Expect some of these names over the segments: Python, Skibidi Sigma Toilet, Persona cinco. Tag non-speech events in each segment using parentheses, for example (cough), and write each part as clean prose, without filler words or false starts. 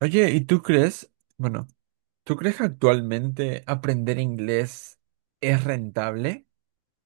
Oye, ¿y tú crees, bueno, tú crees que actualmente aprender inglés es rentable?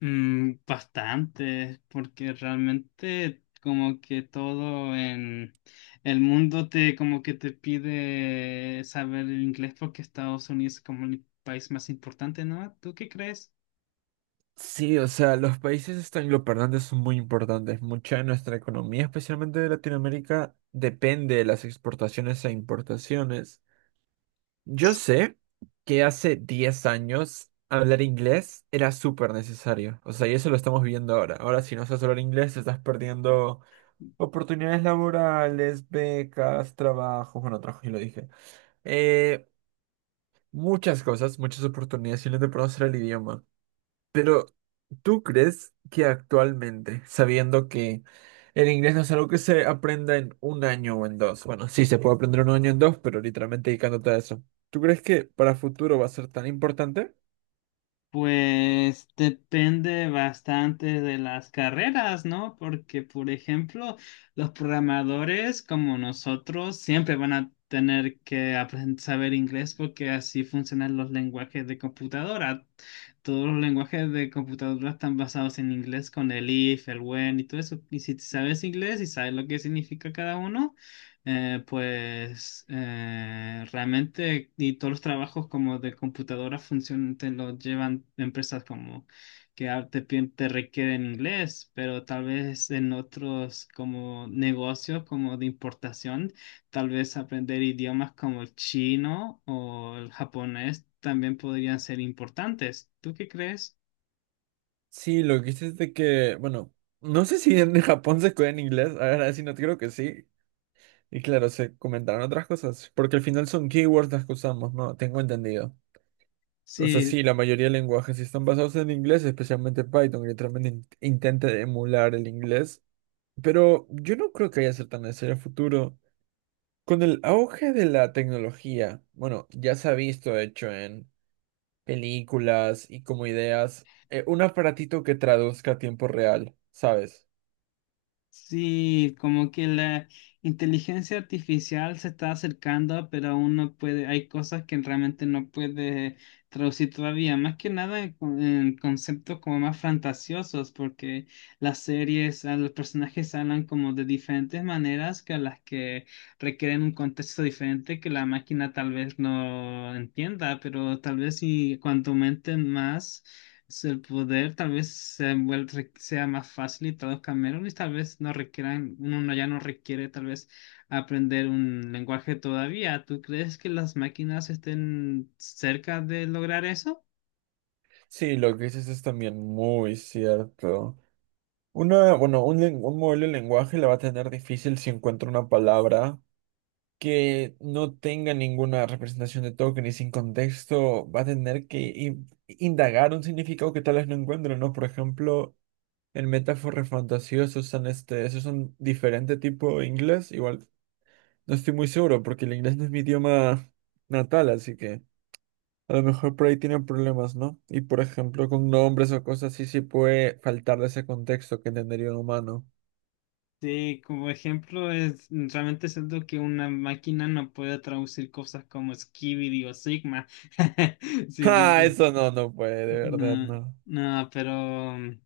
Bastante, porque realmente como que todo en el mundo te como que te pide saber el inglés porque Estados Unidos es como el país más importante, ¿no? ¿Tú qué crees? Sí, o sea, los países angloparlantes son muy importantes. Mucha de nuestra economía, especialmente de Latinoamérica, depende de las exportaciones e importaciones. Yo sé que hace 10 años hablar inglés era súper necesario. O sea, y eso lo estamos viendo ahora. Ahora, si no sabes hablar inglés, estás perdiendo oportunidades laborales, becas, trabajos, y lo dije. Eh, Muchas cosas, muchas oportunidades y no de conocer el idioma. Pero, ¿tú crees que actualmente, sabiendo que el inglés no es algo que se aprenda en un año o en dos, bueno, sí, se puede aprender en un año o en dos, pero literalmente dedicándote a eso, tú crees que para futuro va a ser tan importante? Pues depende bastante de las carreras, ¿no? Porque, por ejemplo, los programadores como nosotros siempre van a tener que aprender, saber inglés porque así funcionan los lenguajes de computadora. Todos los lenguajes de computadora están basados en inglés con el if, el when y todo eso. Y si sabes inglés y sabes lo que significa cada uno, pues realmente y todos los trabajos como de computadora funcionan, te lo llevan empresas como que te, te requieren inglés, pero tal vez en otros como negocios como de importación, tal vez aprender idiomas como el chino o el japonés también podrían ser importantes. ¿Tú qué crees? Sí, lo que dices de que, bueno, no sé si en (laughs) Japón se escuela en inglés, ahora sí, no creo que sí. Y claro, se comentarán otras cosas, porque al final son keywords las que usamos, ¿no? Tengo entendido. O sea, Sí, sí, la mayoría de lenguajes sí están basados en inglés, especialmente Python, que literalmente intenta emular el inglés. Pero yo no creo que vaya a ser tan necesario en el futuro. Con el auge de la tecnología, bueno, ya se ha visto, de hecho, en películas y como ideas, un aparatito que traduzca a tiempo real, ¿sabes? sí, como que la inteligencia artificial se está acercando, pero aún no puede, hay cosas que realmente no puede traducir todavía, más que nada en, en conceptos como más fantasiosos, porque las series, a los personajes hablan como de diferentes maneras que a las que requieren un contexto diferente que la máquina tal vez no entienda, pero tal vez si cuanto aumenten más, si el poder tal vez sea más fácil y traduzcan menos y tal vez no requieran, uno no- ya no requiere tal vez aprender un lenguaje todavía. ¿Tú crees que las máquinas estén cerca de lograr eso? Sí, lo que dices es también muy cierto. Una, bueno, un, len- un modelo de lenguaje la va a tener difícil si encuentra una palabra que no tenga ninguna representación de token y sin contexto va a tener que indagar un significado que tal vez no encuentre, ¿no? Por ejemplo, en metáforas fantasiosas usan esos son diferente tipo de inglés, igual no estoy muy seguro porque el inglés no es mi idioma natal, así que a lo mejor por ahí tienen problemas, ¿no? Y por ejemplo, con nombres o cosas así sí puede faltar de ese contexto que entendería un humano. Sí, como ejemplo, es realmente siento que una máquina no puede traducir cosas como Skibidi o Sigma. (laughs) (laughs) Sí, ¡Ja! digo. Eso no, no puede, de verdad, No, no. no, pero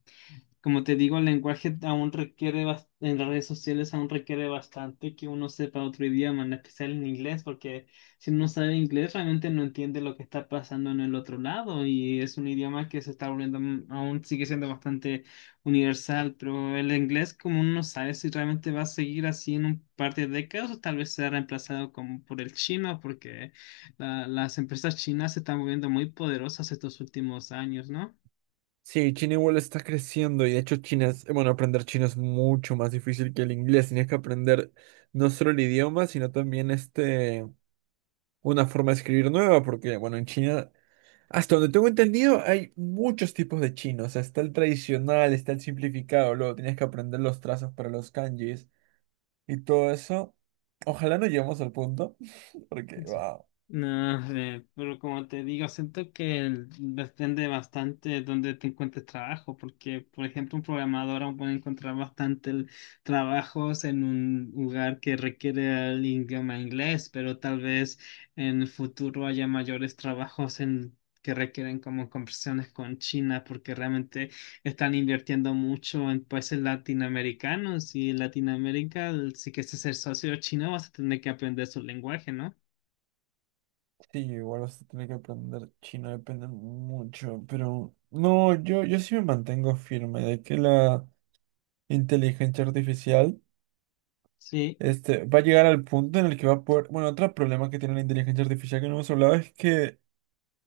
como te digo, el lenguaje aún requiere, en las redes sociales aún requiere bastante que uno sepa otro idioma, en especial en inglés, porque si uno sabe inglés realmente no entiende lo que está pasando en el otro lado y es un idioma que se está volviendo, aún sigue siendo bastante universal, pero el inglés, como uno no sabe si realmente va a seguir así en un par de décadas o tal vez sea reemplazado como por el chino, porque las empresas chinas se están volviendo muy poderosas estos últimos años, ¿no? Sí, China igual está creciendo y de hecho China es, bueno, aprender chino es mucho más difícil que el inglés. Tienes que aprender no solo el idioma, sino también este, una forma de escribir nueva, porque bueno, en China, hasta donde tengo entendido, hay muchos tipos de chino. O sea, está el tradicional, está el simplificado, luego tienes que aprender los trazos para los kanjis y todo eso. Ojalá no lleguemos al punto, (laughs) porque wow. No sé, pero como te digo, siento que depende bastante de dónde te encuentres trabajo, porque, por ejemplo, un programador aún puede encontrar bastante trabajos en un lugar que requiere el idioma inglés, pero tal vez en el futuro haya mayores trabajos en que requieren como conversaciones con China, porque realmente están invirtiendo mucho en países latinoamericanos y en Latinoamérica, si quieres ser socio chino, vas a tener que aprender su lenguaje, ¿no? Sí, igual vas a tener que aprender chino, depende mucho, pero no, yo sí me mantengo firme de que la inteligencia artificial Sí, va a llegar al punto en el que va a poder... Bueno, otro problema que tiene la inteligencia artificial que no hemos hablado es que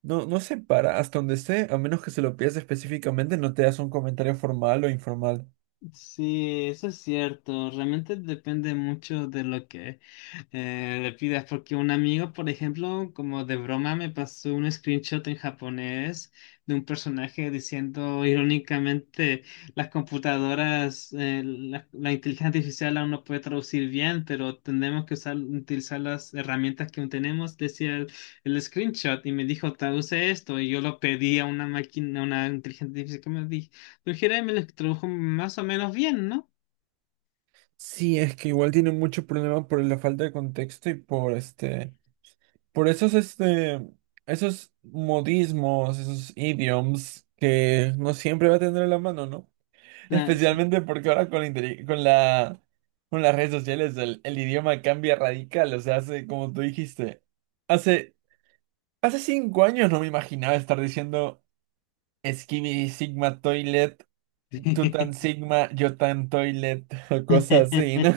no, no se para hasta donde esté, a menos que se lo pidas específicamente, no te das un comentario formal o informal. sí, eso es cierto. Realmente depende mucho de lo que le pidas, porque un amigo, por ejemplo, como de broma, me pasó un screenshot en japonés de un personaje diciendo irónicamente, las computadoras, la inteligencia artificial aún no puede traducir bien, pero tendremos que usar, utilizar las herramientas que aún tenemos, decía el screenshot, y me dijo, traduce esto, y yo lo pedí a una máquina, a una inteligencia artificial que me... Pero Jeremy lo extrajo más o menos bien, ¿no? Sí, es que igual tiene mucho problema por la falta de contexto y por esos modismos, esos idioms que no siempre va a tener a la mano, ¿no? (laughs) Claro. Especialmente porque ahora con la, inteli- con la, con las redes sociales el idioma cambia radical, o sea, hace, como tú dijiste, hace, hace 5 años no me imaginaba estar diciendo Skibidi Sigma Toilet, Tutan (laughs) Sigma, Yotan Toilet, (laughs) o cosas así, ¿no?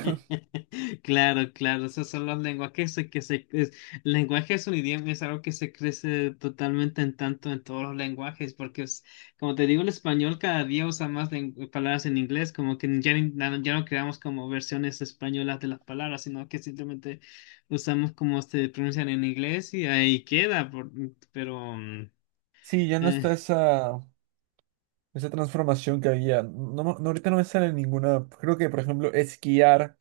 Claro, claro, esos son los lenguajes el lenguaje, es un idioma, es algo que se crece totalmente en tanto en todos los lenguajes, porque es, como te digo, el español cada día usa más palabras en inglés, como que ya, ya no creamos como versiones españolas de las palabras, sino que simplemente usamos como se pronuncian en inglés y ahí queda, pero Sí, ya no eh, está esa transformación que había. No, no, ahorita no me sale ninguna. Creo que, por ejemplo, esquiar,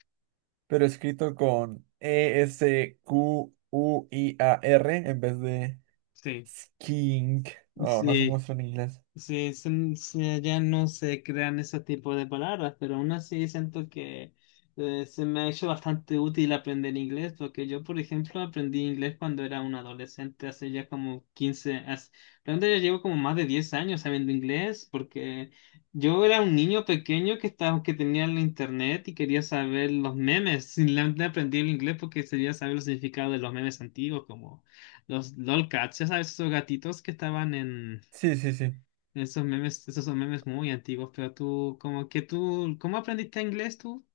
pero escrito con esquiar en vez de sí, skiing. No, no sé cómo sí. está en inglés. Sí, Ya no se crean ese tipo de palabras, pero aún así siento que se me ha hecho bastante útil aprender inglés, porque yo, por ejemplo, aprendí inglés cuando era un adolescente, hace ya como 15, realmente ya llevo como más de 10 años sabiendo inglés, porque yo era un niño pequeño que estaba, que tenía el internet y quería saber los memes. (laughs) Simplemente aprendí el inglés porque quería saber el significado de los memes antiguos, como los lolcats, ya sabes, esos gatitos que estaban en... Sí, sí, sí. Esos memes, esos son memes muy antiguos, pero tú, como que tú, ¿cómo aprendiste inglés tú?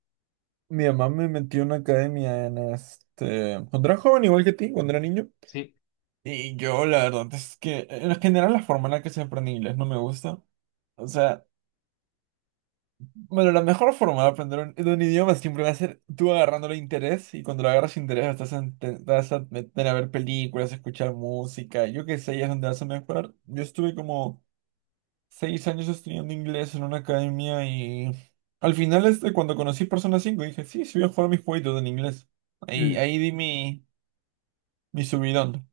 Mi mamá me metió en una academia en este. Cuando era joven, igual que ti, cuando era niño. Sí. Y yo, la verdad es que en general la forma en la que se aprende inglés no me gusta. O sea. Bueno, la mejor forma de aprender de un idioma siempre va a ser tú agarrándole interés y cuando le agarras interés estás te vas a meter a ver películas, a escuchar música, yo qué sé, ahí es donde vas a mejorar. Yo estuve como 6 años estudiando inglés en una academia y al final cuando conocí Persona 5 dije, sí, sí voy a jugar mis jueguitos en inglés. Ahí di mi subidón.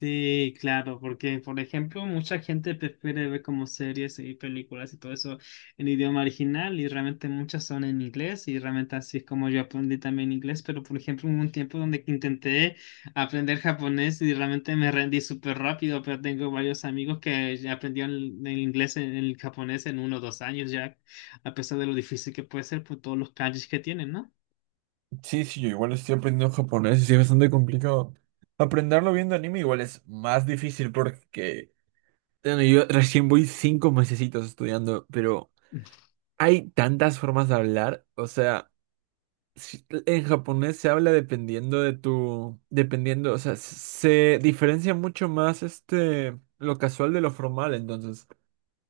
Sí, claro, porque, por ejemplo, mucha gente prefiere ver como series y películas y todo eso en idioma original y realmente muchas son en inglés y realmente así es como yo aprendí también inglés, pero, por ejemplo, hubo un tiempo donde que intenté aprender japonés y realmente me rendí súper rápido, pero tengo varios amigos que ya aprendieron el inglés, en el japonés, en 1 o 2 años ya, a pesar de lo difícil que puede ser por todos los kanjis que tienen, ¿no? Sí, sí, yo igual estoy aprendiendo japonés y sí, es bastante complicado. Aprenderlo viendo anime igual es más difícil porque bueno, yo recién voy 5 mesecitos estudiando, pero hay tantas formas de hablar. O sea, en japonés se habla dependiendo, o sea, se diferencia mucho más lo casual de lo formal. Entonces,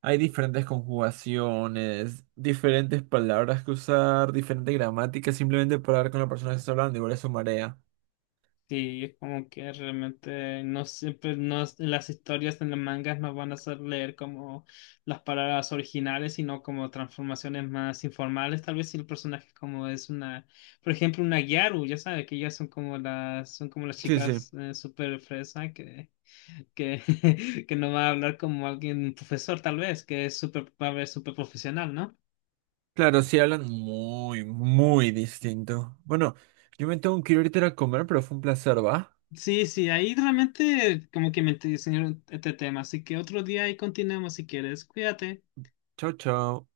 hay diferentes conjugaciones, diferentes palabras que usar, diferente gramática, simplemente para hablar con la persona que está hablando. Igual eso marea. Sí, es como que realmente no siempre no, las historias en los mangas no van a hacer leer como las palabras originales, sino como transformaciones más informales. Tal vez si el personaje como es una, por ejemplo, una Gyaru, ya sabes que ellas son como las Sí, sí. chicas súper fresa que, (laughs) que no va a hablar como alguien un profesor, tal vez, que es súper, va a ver súper profesional, ¿no? Claro, sí hablan muy, muy distinto. Bueno, yo me tengo que ir ahorita a comer, pero fue un placer, ¿va? Sí, sí, ahí realmente como que me enseñaron este tema, así que otro día ahí continuamos si quieres, cuídate. Chao, chao.